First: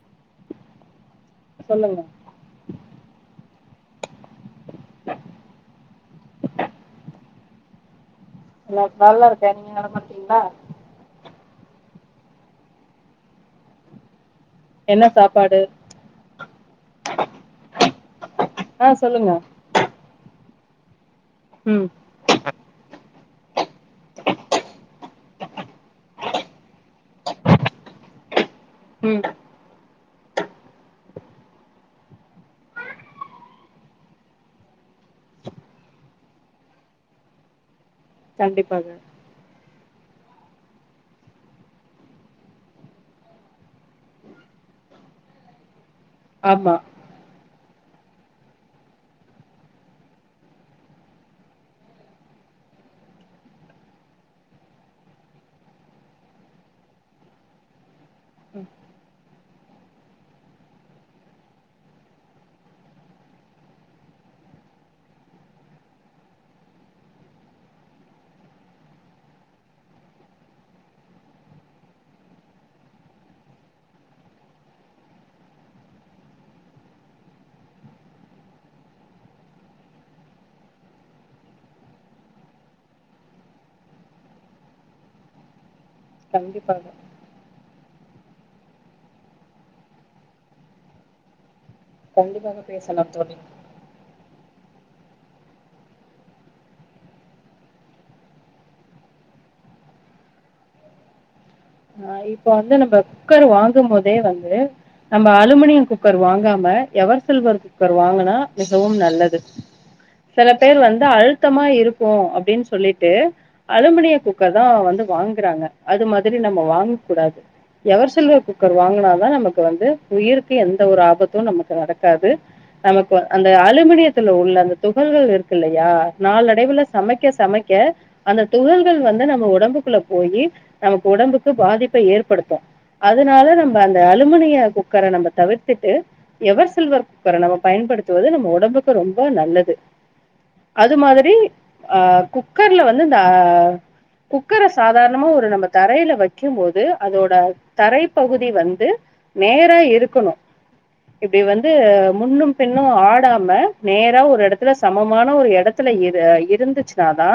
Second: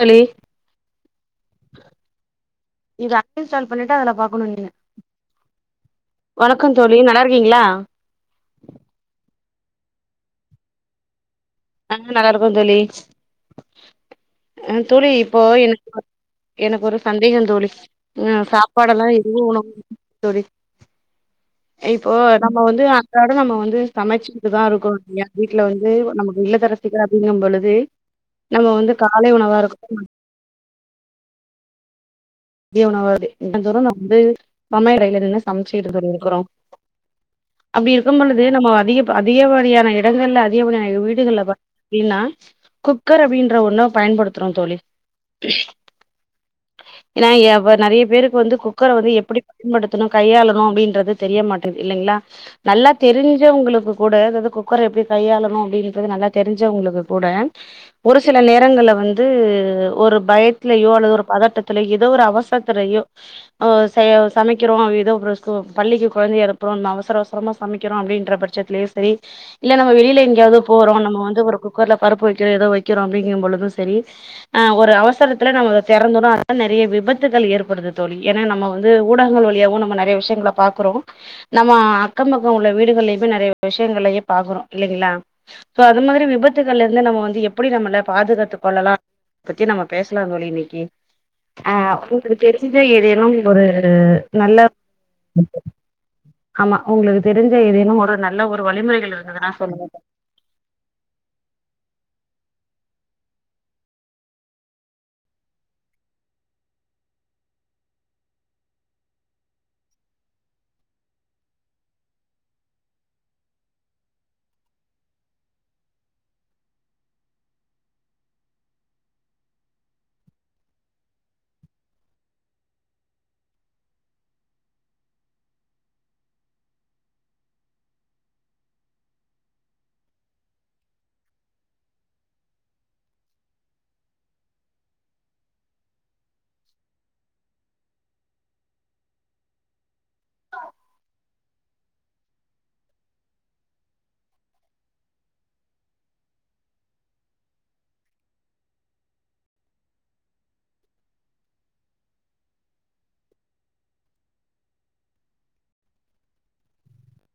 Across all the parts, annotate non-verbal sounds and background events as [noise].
தோழி [unintelligible] சொல்லுங்க லிஇன்ஸ்டால் பன்னிட்டு அதுல பாக்கனு வணக்கம் தோழி நல்லா இருக்கீங்களா இல்ல நல்லா இருக்கே நீங்க நலமார்க்கீகளா ஆ நல்லா இருக்கோ தோழி ஆ என்ன தூளி இப்போ சாப்பாடு எனக்கு எனக்கு ஒரு சந்தேகோ தோளி உ ஆ சாப்பாடெல்லா சொல்லுங்க இரு [unintelligible] தோழி ம் இப்போ நம்ம வந்து அ அதநாடு நம்ம வந்து சமைச்சுட்டு தா இருக்கும்யா வீட்டுல வந்து நம இல்ல தரசிக்கிற அப்டிங்கம் பொழுது நம்ம வந்து ம் காலை உணவா இருக்கு [unintelligible] அப்படி இருக்கும் பொழுது நம்ம கண்டிப்பாக அதிக அதிக வாரியான எட இடங்கள்ல அதிகப வீடுகள் அப்படின்னா குக்கர் அப்படின்ற ஒண்ணு பயன்படுத்துறோ தோழி ஆமா ஏன்னாப்ப நறைய பேருக்கு வந்து குக்கர வந்து எப்படி பயன்படுத்தணு கையாளணு அப்படின்றது தெரிய மாட்டேது இல்லைங்களா நல்லா தெரிஞ்சவங்களுக்கு கூட அதாவது குக்கர எப்படி கையாளணு அப்படின்றது நல்லா தெரிஞ்சவங்களுக்கு கூட ஒரு சில ம் நேரங்கள்ல வந்து ஒரு பயத்தலயோ அல்லது ஒரு பதட்ட ஏதோ ஒரு அவசரத்துலயோ ஆ சமைக்கிறோ ஏதோ ஒரு பள்ளிக்கு குழந்தைய அனுப்புறோ நம் அவசர அவசரமா சமைக்கிறோ அப்படின்ற பட்சத்துலயே சரி இல்ல நம்ம வெளில எங்கேயாவது போறோ நம்ம வந்து ஒரு குக்கர்ல பருப்பு வைக்கிறோ ஏதோ வைக்கிறோ அப்படிங்கும் பொழுது சரி அ ஒரு அவசரத்துல நம்ம திறந்துரோ நிறைய விபத்துகள் ஏற்படுது தோழி ஏன்னா நம்ம வந்து ஊடகங்கள் வழியாவு நம்ம நிறைய விஷயங்க பாக்குறோ நம்ம அக்கம் பக்கம் உள்ள வீடுகள்லையுமே நிறைய விஷயங்களலையே பாக்குறோ இல்லைங்களா சோ அது மாரி விபத்துகள் கண்டிப்பாக இருந்து நம் வந்து எப் அப்படி நம்மள பாதுகாத்துக் கொள்ளலா பத்தி நம்ம பேசலா தோழி இன்னைக்கு அ உங்களுக்கு கண்டிப்பாக தெரிசுதா பேசலாம் ஏதேனு தோழி ஒரு நல்ல ஆமா உங்களுக்கு தெரிஞ்ச ஏதேனு ஒரு நல்ல ஒரு வழிமுறைகள் இருந்ததுனா சொல்லுங்க இப்போ வந்து நம்ம குக்கர் வாங்கும் போதே வந்து நம்ம அலுமினியம் குக்கர் வாங்காம எவர்சில்வர் குக்கர் வாங்கினா மிகவும் நல்லது சில பேர் வந்து அழுத்தமா இருக்கு அப்படின்னு சொல்லிட்டு அலுமினியம் குக்கர் தா வந்து வாங்குறாங்க அது மாதிரி நம்ம வாங்க கூடாது எவர் சில்வர் குக்கர் வாங்கினாதா நமக்கு வந்து உயிருக்கு எந்த ஒரு ஆபத்து நமக்கு நடக்காது நமக்கு அந்த அலுமினியத்துல உள்ள அந்த துகள்கள் இருக்கு இல்லையா நாளடைவுல சமைக்க சமைக்க அந்த துகள்கள் வந்து நம்ம உடம்புக்குள்ள போய் நமக்கு உடம்புக்கு பாதிப் ப ஏற்படுத்து அதனால நம்ம அந்த அலுமினிய குக்கர நம்ம தவிர்த்துட்டு எவர் சில்வர் குக்கர நம்ம பயன்படுத்துவது நம்ம உடம்புக்கு ரொம்ப நல்லது அது மாதிரி அ குக்கர்ல வந்து இந்த ஆ குக்கர சாதாரணமா ஒரு நம்ம தரையில வைக்கும்போது து அதோட தரைப்பகுதி வந்து நேரா இருக்கணு இப்டி வந்து முன்னு பின்னு ஆடாம நேரா ஒரு எடத்துல சமமான ஒரு எடத்துல இருந்துச்சுனாதா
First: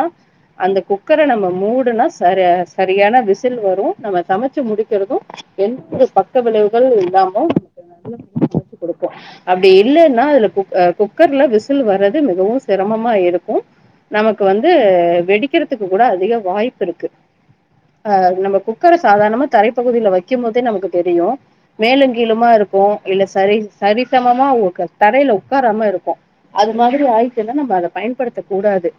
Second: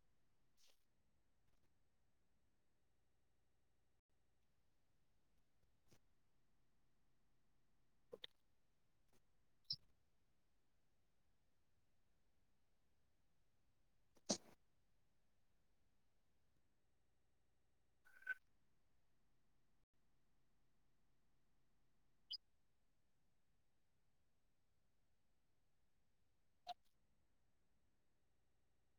அந்த குக்கர நம்ம மூடுனா சரி சரியான விசில் வரு நம்ம சமைச்சு முடிக்கிறது எந்த ஒரு பக்க விளைவுகள் இல்லாமோக்கு நல்ல சமைச்சு கொடுக்கு அப்டி இல்லைன்னா அதுல கு குக்கர்ல விசில் வர்றது மிகவு சிரமமா இருக்கு நமக்கு வந்து வெடிக்கிறதுக்கு கூட அதிக வாய்ப்பு இருக்கு ஆ நம்ம குக் க்கர சாதாரணமா தரைப்பகுதில வைக்கும் போதே நமக்கு தெரியு மேலு கீளுமா இருக்கு இல்லஸ் சரி சரிசமமா தரையில உக்காராம இருக்கு அது மாதிரி ஆயிச்சினா நம்ம அத பயன்படுத்த கூடாது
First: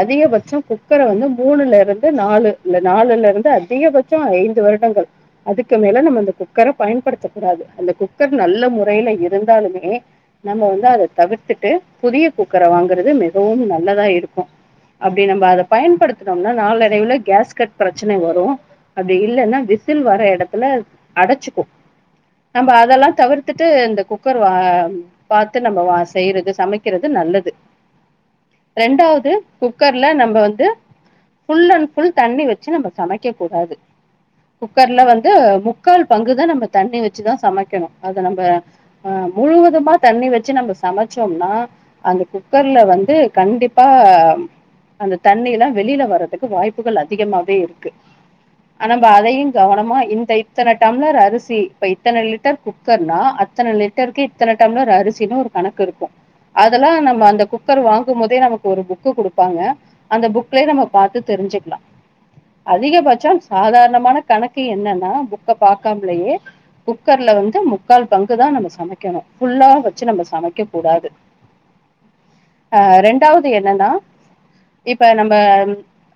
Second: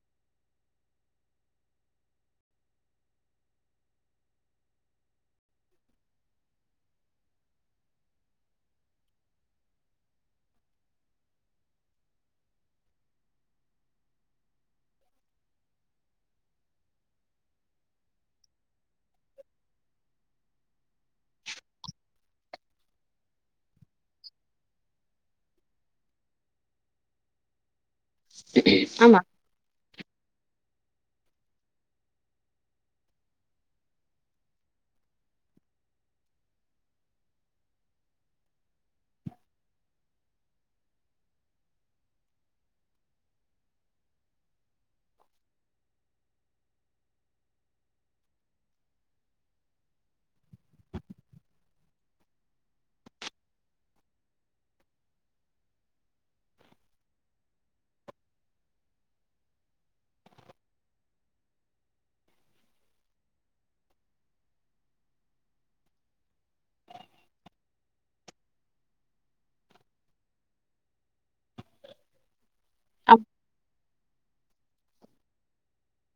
அதிகபட்சோ குக்கர வந்து மூணுல இருந்து நாலு நாலுல இருந்து அதிகபட் தோ ஐந்து வருடங்கள் அதுக்கு மேல நம்ம அந்த குக்கர பயன்படுத்தக்க கூடாது அந்த குக்கர் நல்ல முறையில இருந்தாலுமே நம்ம வந்து அத தவிர்த்துட்டு புதிய குக்கர வாங்குறது மிகவு நல்லதா இருக்கு அப்படி நம்ம அத பயன்படுத்தனம்னா நாளடைவுல கேஸ் கட் பிரச்சன வரு அப்டி இல்லைன்னா விசில் வர எடத்துல அடைச்சுக்கு நம்ம அதெல்லா தவிர்த்துட்டு இந்த குக்கர் வா பாத்து நம்ம செய்யறது சமைக்கிறது நல்லது ஆமா ரெண்டாவது குக்கர்ல நம் நம்ம வந்து ஃபுல் அண்ட் ஃபுல் தண்ணி வச்சு நம்ம சமைக்கக் கூடாது குக்கர்ல வந்து முக்கால் பங்குதா நம்ம தண்ணி வச்சுதா சமைக்கணு அத நம்ப ஆ முழுவதுமா தண்ணி வச்சு நம்ப சமைச்சோம்னா அந்த குக்கர்ல வந்து கண்டிப்பா அந்த தண்ணி எல்லா வெளில வர்றதுக்கு வாய்ப்புகள் அதிகமாவே இருக்கு ஆ நம்ப அதையு கவனமா இந்த இத்தன டம்ளர் அரிசி இப்ப இத்தன லிட்டர் குக்கர்னா அத்தன லிட்டருக்கு இத்தன டம்ளர் அரிசின்னு ஒரு கணக்கு இருக்கு அதெல்லா நம்ம அந்த குக்கர் வாங்கும் போதே நமக்கு ஒரு புக்கு குடுப்பாங்க அந்த புக்லயே நம்ம பாத்து தெரிஞ்சுக்கலா அதிகபட்சோ சாதாரணமான கணக்கு என்னன்னா புக்க பாக்காமலேயே குக்கர்ல வந்து முக்கால் பங்குதா நம்ம சமைக்கணு ஃபுல்லா வச்சு நம்ம சமைக்க கூடாது ஆ ரெண்டாவது என்னன்னா இப்ப நம்ப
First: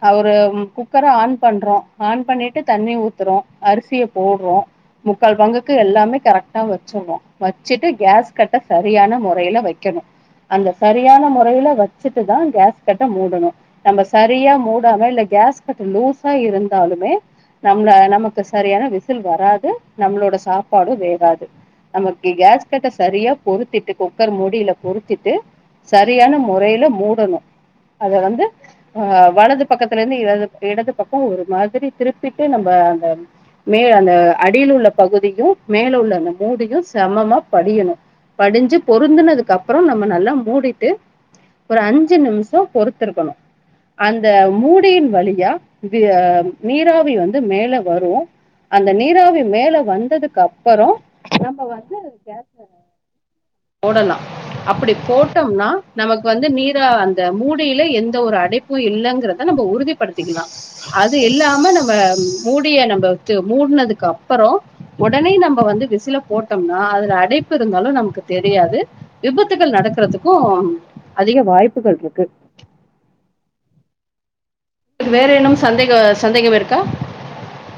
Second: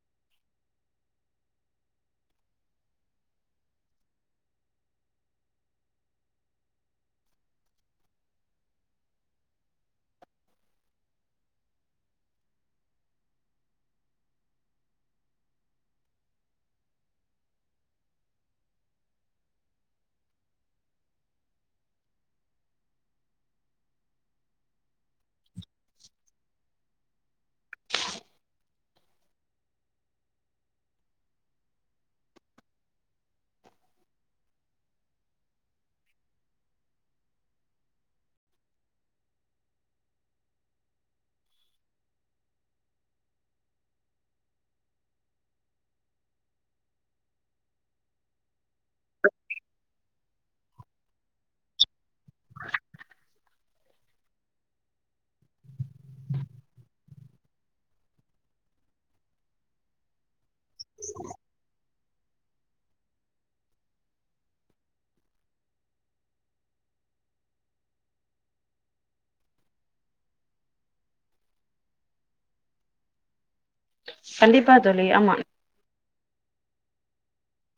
ஆ ஒரு குக்கர ஆன் பண்றோ ஆன் பண்ணிட்டு தண்ணி ஊத்துறோ அரிசிய போடுறோ முக்கால் பங்குக்கு எல்லாமே கரெக்டா வச்சர்றோ வச்சுட்டு கேஸ்கட்ட சரியான முறையில வைக்கணு அந்த சரியான முறையில வச்சுட்டுதா கேஸ்கட்ட மூடணு நம்ம சரியா மூடாம இல்ல கேஸ்கட்டு லூஸா இருந் தாலுமே நம்மள நமக்கு சரியான விசில் வராது நம்மளோட சாப்பாடு வேகாது நமக்கு கேஸ்கட்ட சரியா பொருத்திட்டு குக்கர் மூடில பொருத்திட்டு சரியான முறையில மூடணு அத வந்து ஆ வலது பக்கத்துல இருந்து இடது இடது பக்கோ ஒரு மாதிரி திருப்பிட்டு நம்ம அந்த மே அந்த அடியில உள்ள பகுதியு மேல உள்ள அந்த மூடியு சமமா படியணு படிஞ்சு பொருந்தனதுக்கு அப்புறோ நம்ம நல்லா மூடிட்டு ஒரு அஞ்சு நிமிஷோ பொறுத்திருக்கணு அந்த மூடியின் வழியா வி ஆ ம் நீராவி வந்து மேல வரு அந்த நீராவி மேல வந்ததுக்கு அப்பறோ நம்ம வந்து கே [unintelligible] போடலா அப்படி போட்டோம்னா நமக்கு வந்து நீரா அந்த மூடியில எந்த ஒரு அடைப்பு இல்லேங்கறத நம்ப உறுதிப்படுத்திக்கலா அது இல்லாம நம்ம ம் மூடிய நம்ப இது மூடுனதுக்கு அப்பறோ உடனே நம்ப வந்து விசில போட்டோம்னா அதுல அடைப்பு இருந்தாலு நமக்கு தெரியாது விபத்துகள் நடக்கிறதுக்கு அதிக வாய்ப்புகள் இருக்கு கண்டிப்பா தோழி இது வேற ஆமா இன்னுமு சந்தேக சந்தேகம் இருக்கா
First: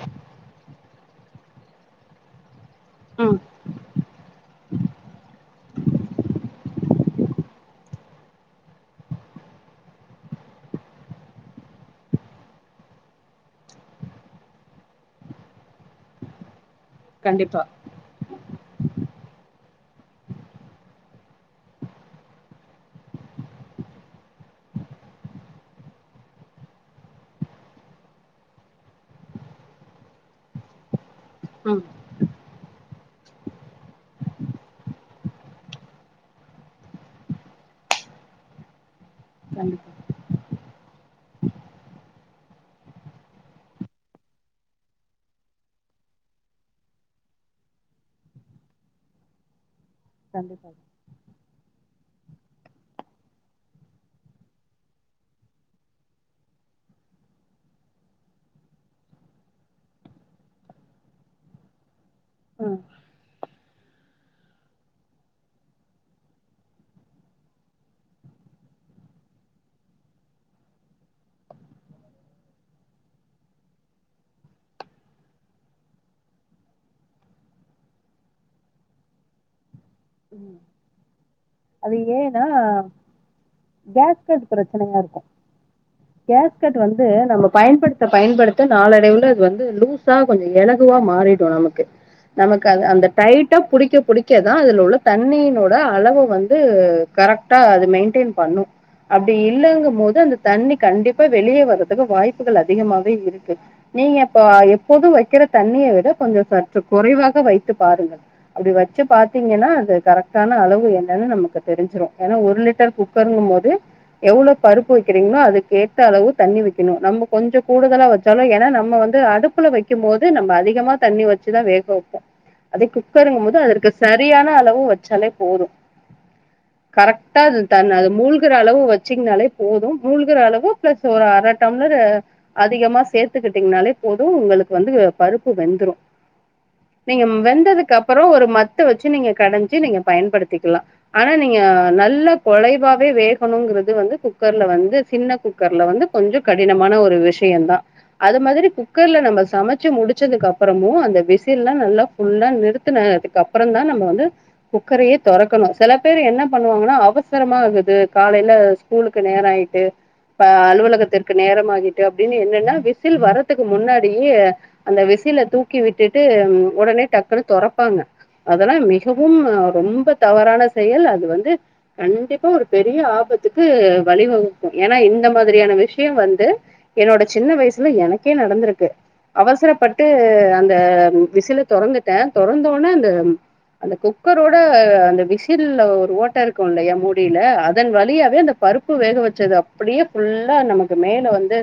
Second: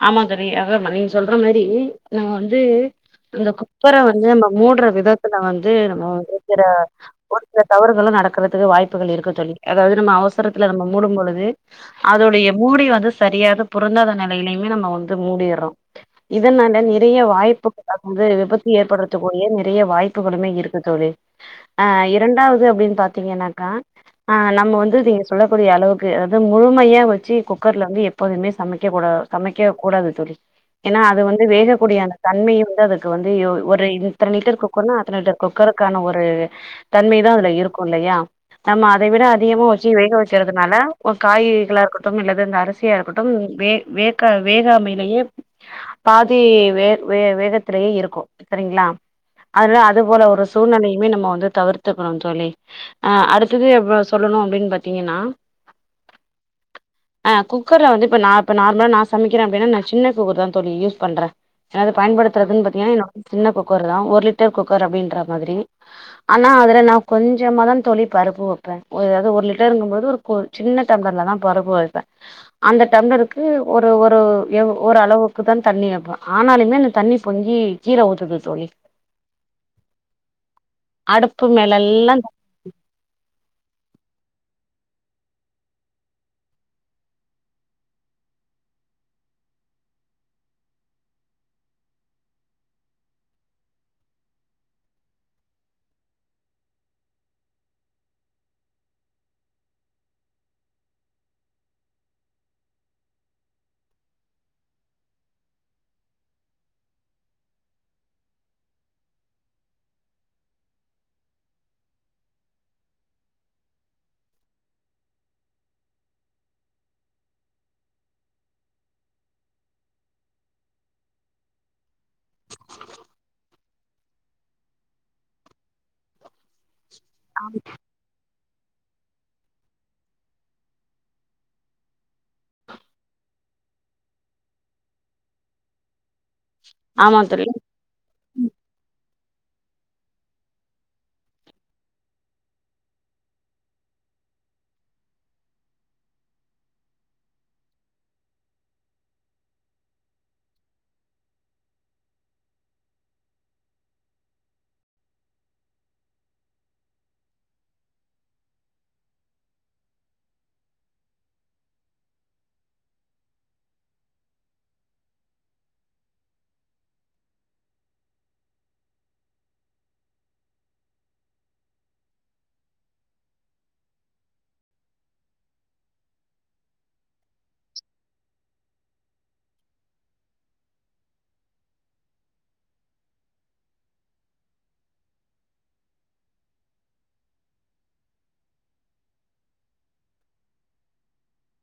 ஆமாந் தோழி அது ஆமா நீங்க சொல்ற மாரி நம்ம வந்து ம் அந்த குக்கர வந்து நம்ம மூடுற விதத்துல வந்து நம்ம வந்து இருக்கிற ஒரு சில தவறுகளு நடக்கறதுக்கு வாய்ப்புகள் இருக்கு தோழி அதாவது நம்ம அவசரத்துல நம்ம மூடும்பொழுது அதோடைய மூடி வந்து சரியாக பொருந்தாத நெ லயிலயுமே நம்ம வந்து மூடிர்றோ இதனா ல நிறைய கண்டிப்பா வாய்ப்புகள் வந்து விபத்து ஏற்படுறதுக்குரிய நி றைய வாய்ப்புகளுமே இருக்கு தோழி ஆ இரண்டாவது அப்டின்னு பாத்தீங்கன்னாக்கா ஆ நம்ம வந்து நீங்க சொல்லக்கூடிய அளவுக்கு அதாவது முழுமையா வச்சு குக்கர்ல வந்து எப்போதுமே சமைக்க கூடா சமைக்க கூடாது தோழி ஏன்னா அ து வந்து ம் வேகக்கூடிய அந்த தன்மைய வந்து அது க்கு வந்து யோ ஒரு இத்தன லிட்டர் குக்கர்னா அத்தன லிட்டர் குக்கருக்கான ஒரு தன்மைதா அதுல இருக்கு இல்லையா நம்ம அ தை விட அதிகமா வச்சு கண்டிப்பா வேக வச்சர்றதுனால ஒரு காய்கறிகளாக இருக்கட்டும் இல்ல இந்த அரிசியா இருக்கட்டும் வே வே க்க வேகாமையிலயே பாதி வே வே வேகத்திலேயே இருக்கு சரிங்களா அதல்லா அ து போல ஒரு கண்டிப்பா சூழ்நெலையுமே நம்ம வந்து தவிர்த்துக்கணு தோழி ஆ அடுத்தது இப்ப சொல்லணு அப்டின் பாத்தீங்கன்னா ஆ குக்கர்ல வந்து இப்ப நா இப்ப நார்மலா நா சமைக்கிறே அப்டின்னா நா சின்ன குக்கர்தா தோழி யூஸ் பண்றே ஏன்னா அது பயன்படுத்தறதுன் ம் பாத்தீங்கன்னா என்னோட சின்ன குக் கர்தா ஒரு லிட்டர் குக்கர் அப்டின்ற மாதிரி ஆனா அதுல நா கொஞ்சமாதா தோழி பருப்பு வப்பே அதாவது ஒரு லிட்டருங்கும்போது ஒரு கோ சின்ன டம்ளர்லதா பருப்பு வப்பே அந்த டம்ளருக்கு ஒரு ஒரு எ ஒரு அளவுக்குதான் தண்ணி வப்பே ஆனாலுமே அந்த தண்ணி பொங்கி கீழே ஊத்துது தோழி அடுப்பு அது மேலெல்லா ஏனா கேஷ் கட் பிரச் ச்சனையா இருக்கு கேஷ்கட் வந்து நம்ம பயன்படுத்த பயன்படுத்த நாளடைவுல அது வந்து லூஸா கொஞ்ச எலகுவா மாறிடு நமக்கு நமக்கு அத அந்த டைட்டா புடிக்க புடிக்கதா அதுல உள்ள தண்ணீனோட அளவு வந்து கரெக்டா அது மெயின்டெயன் பண்ணு அப்பிடி இல்லங்கு போது அந்த தண்ணி கண்டிப்பா வெளிய வரறதுக்கு வாய்ப்புகள் அதிகமாவே இருக்கு நீங்க இப்ப எப்போதும் வைக்கிற தண்ணிய விட கொஞ்சோ சற்று குறைவாக வைத்து பாருங்கள் அப்படி வச்சி பாத்தீங்கன்னா அது கரெக்டனா அளவு என்னென்னு நமக்கு தெரிஞ்சிரு ஏன்னா ஒரு லிட்டர் குக்கருங்கு போது எவ்ளோ பருப்பு வைக்கிறீங்களோ அதுக்கு ஏத்த அளவு தண்ணி வைக்கணு நம்ம கொஞ்ச கூடுதலா வச்சாலு ஏன்னா நம்ம வந்து அடுப்புல வைக்கு போது நம்ம அதிகமா தண்ணி வச்சுதா வேக வைப்போ அதே குக்கருங்கும்போது அதற்கு சரியான அளவு ச்சாலே போது கரெக்டா அது தன் அது மூழ் க்கிற அளவு வச்சீங்கனாலே போது மூழ்கிற அளவு பிளஸ் ஒரு அரை டம்ளர் அதிகமா சேத்துக்கிட்டீங்கனாலே போது உங்களுக்கு வந்து பருப்பு வெந்துரு ஆமா நீங்க தோழி வெந்ததுக்கு அப்புறோ ஒரு மத்து வச்சி த்து நீங்க கட ச்சி நீங்க பயன்படுத்திக்கலா ஆனா நீங்க நல்ல குலைவாவே வேகணுங்கிறது வந்து குக்கர்ல வந்து சின்ன குக்கர்ல வந்து கொஞ்ச கடினமான ஒரு விஷ்யோதா அது மாதிரி குக்கர்ல நம்ம சமைச்சி முடிச்சதுக்கு அப்புறமு அந்த விசில்லா நல்லா ஃபுல்லா நிறுத்தினதுக்கு அப்புறதா நம்ம வந்து குக்கரையே தொறக்கணு சில பேர் என்ன பண்ணுவாங்கன்னா அவசரமா ஆகுது காலையில ஸ்கூலுக்கு நேரோ ஆயிட்டு பா அலுவலகத்திற்கு நேரோ ஆயிட்டு அப்பிடின்னு என்னென்னா விசில் வர்றதுக்கு முன்னாடியே அந்த விசில தூக்கி விட்டுட்டு உடனே டக்குனு தொரப்பாங்க அதெல்லா மிகவு கும் ரொம்ப தவறான செயல் அது வந்து கண்டிப்பா ஒரு பெரிய ஆபத்துக்கு வழிவகுக்கு ஏன்னா இந்த மாதிரியான விஷ்யோ வந்து என்னோட சின்ன வயசுல எனக்கே நடந்திருக்கு அவசரப்பட்டு அந்த விசில தொறந்துட்டே தொறந்தோனே அந்த அந்த குக்கரோட அந்த விசில்ல ஒரு ஓட்ட இருக்கு இல்லையா மூடியில அதன் வழியாவே அந்த பருப்பு வேக வச்சது அப்பிடியே ஃபுல்லா நமக்கு மேல வந்து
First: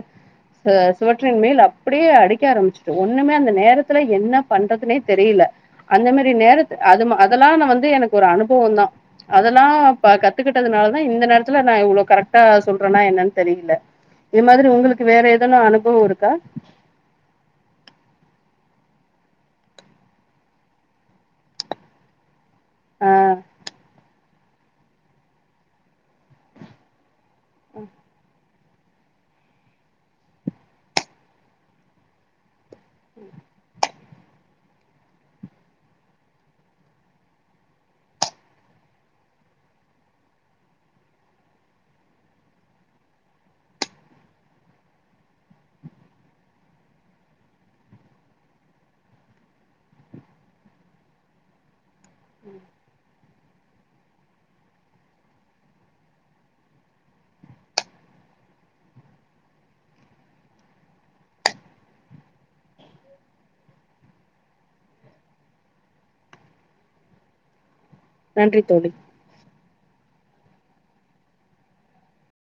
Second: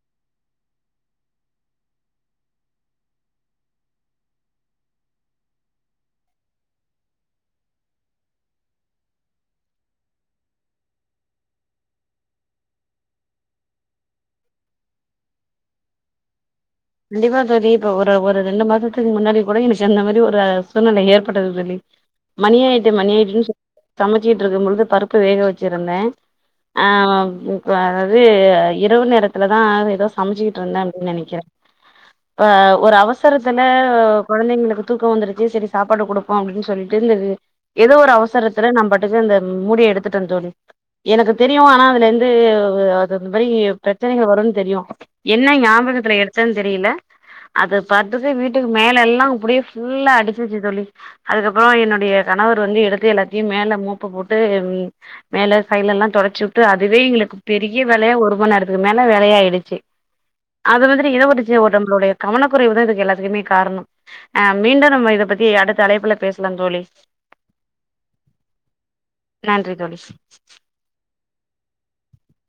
ச சுவற்றின் மேல் அப்பிடியே அடிக்க ஆரம்பிச்சுட்டு ஒன்னுமே அந்த நேரத்துல என்ன பண்றதுனே தெரியல அந்த மேரி நேரத் அதும அதெல்லா நா வந்து எனக்கு ஒரு அனுபவோதா அதெல்லா ப கத்துக்கிட்டதுனாலதா இந்த நேரத்துல நா இவ்ளோ கரெக்டா சொல்றேன்னா என்னென்னு தெரியல இது மாதிரி உங்களுக்கு வேற எதுன்னா அனுபவோ இருக்கா கண்டிப்பா தோழி இப்ப ஒரு ஒரு ரெண்டு மாசத்துக்கு முன்னாடி கூட எனக்கு அந்த மாரி ஒரு சூழ்நிலை ஏற்பட்டது தோழி மணி ஆயிட்டு ஆ மணி ஆயிட்டுன்னு சொ சமச்சிட்டு இருக்கு பொழுது பருப்பு வேக வச்சிருந்தே ஆ இருக்காளா அதாது இரவு நேரத்துலதா எதோ சமச்சிட்டு இருந்தன் அப்பிடின் நெனைக்கிறே ஆ ஒரு அவசரத்தில கொழந்தைங்களுக்கு தூக்கம் வந்துருச்சி சரி சாப்பாடு குடுப்போ அப்பிடின் சொல்லிட்டு இந்த எதோ ஒரு அவசரத்துல நம் பாட்டுக்கு அந்த முடிய எடுத்துட்டே தோழி எனக்கு தெரியு ஆனா அதுல இருந்து அது இந்த மாரி பிரச்சனைகள் வருனு தெரியு என்ன ஞாபகத்துல ச்ச தெரியல அது பாத்தது வீட்டுக்கு மேல எல்லா அப்பிடியே ஃபுல்லா அடிச்சிருச்சி தோழி அதுக்கப்புறோ என்ன ஏ கணவர் வந்து எடுத்து எல்லத் கே மேல மோப்ப போட்டு மேல சைலல்லா தொடச்சி விட்டு அதுவே எங்களுக்கு பெரிய வேலையா ஒரு மணி நேரத்துக்கு மேல வேலைய ஆயிடிச்சி அது வந்து இத [unintelligible] நம்மளுடைய கவனக்குறைவுதா இதுக்கு எல்லாத்துக்குமே காரணோ அ மீண்டும் நம்ம இத பத்தி அடுத்த அழைப்புல பேசலா தோழி நன்றி தோழி நன்றி தோழி [inaudible]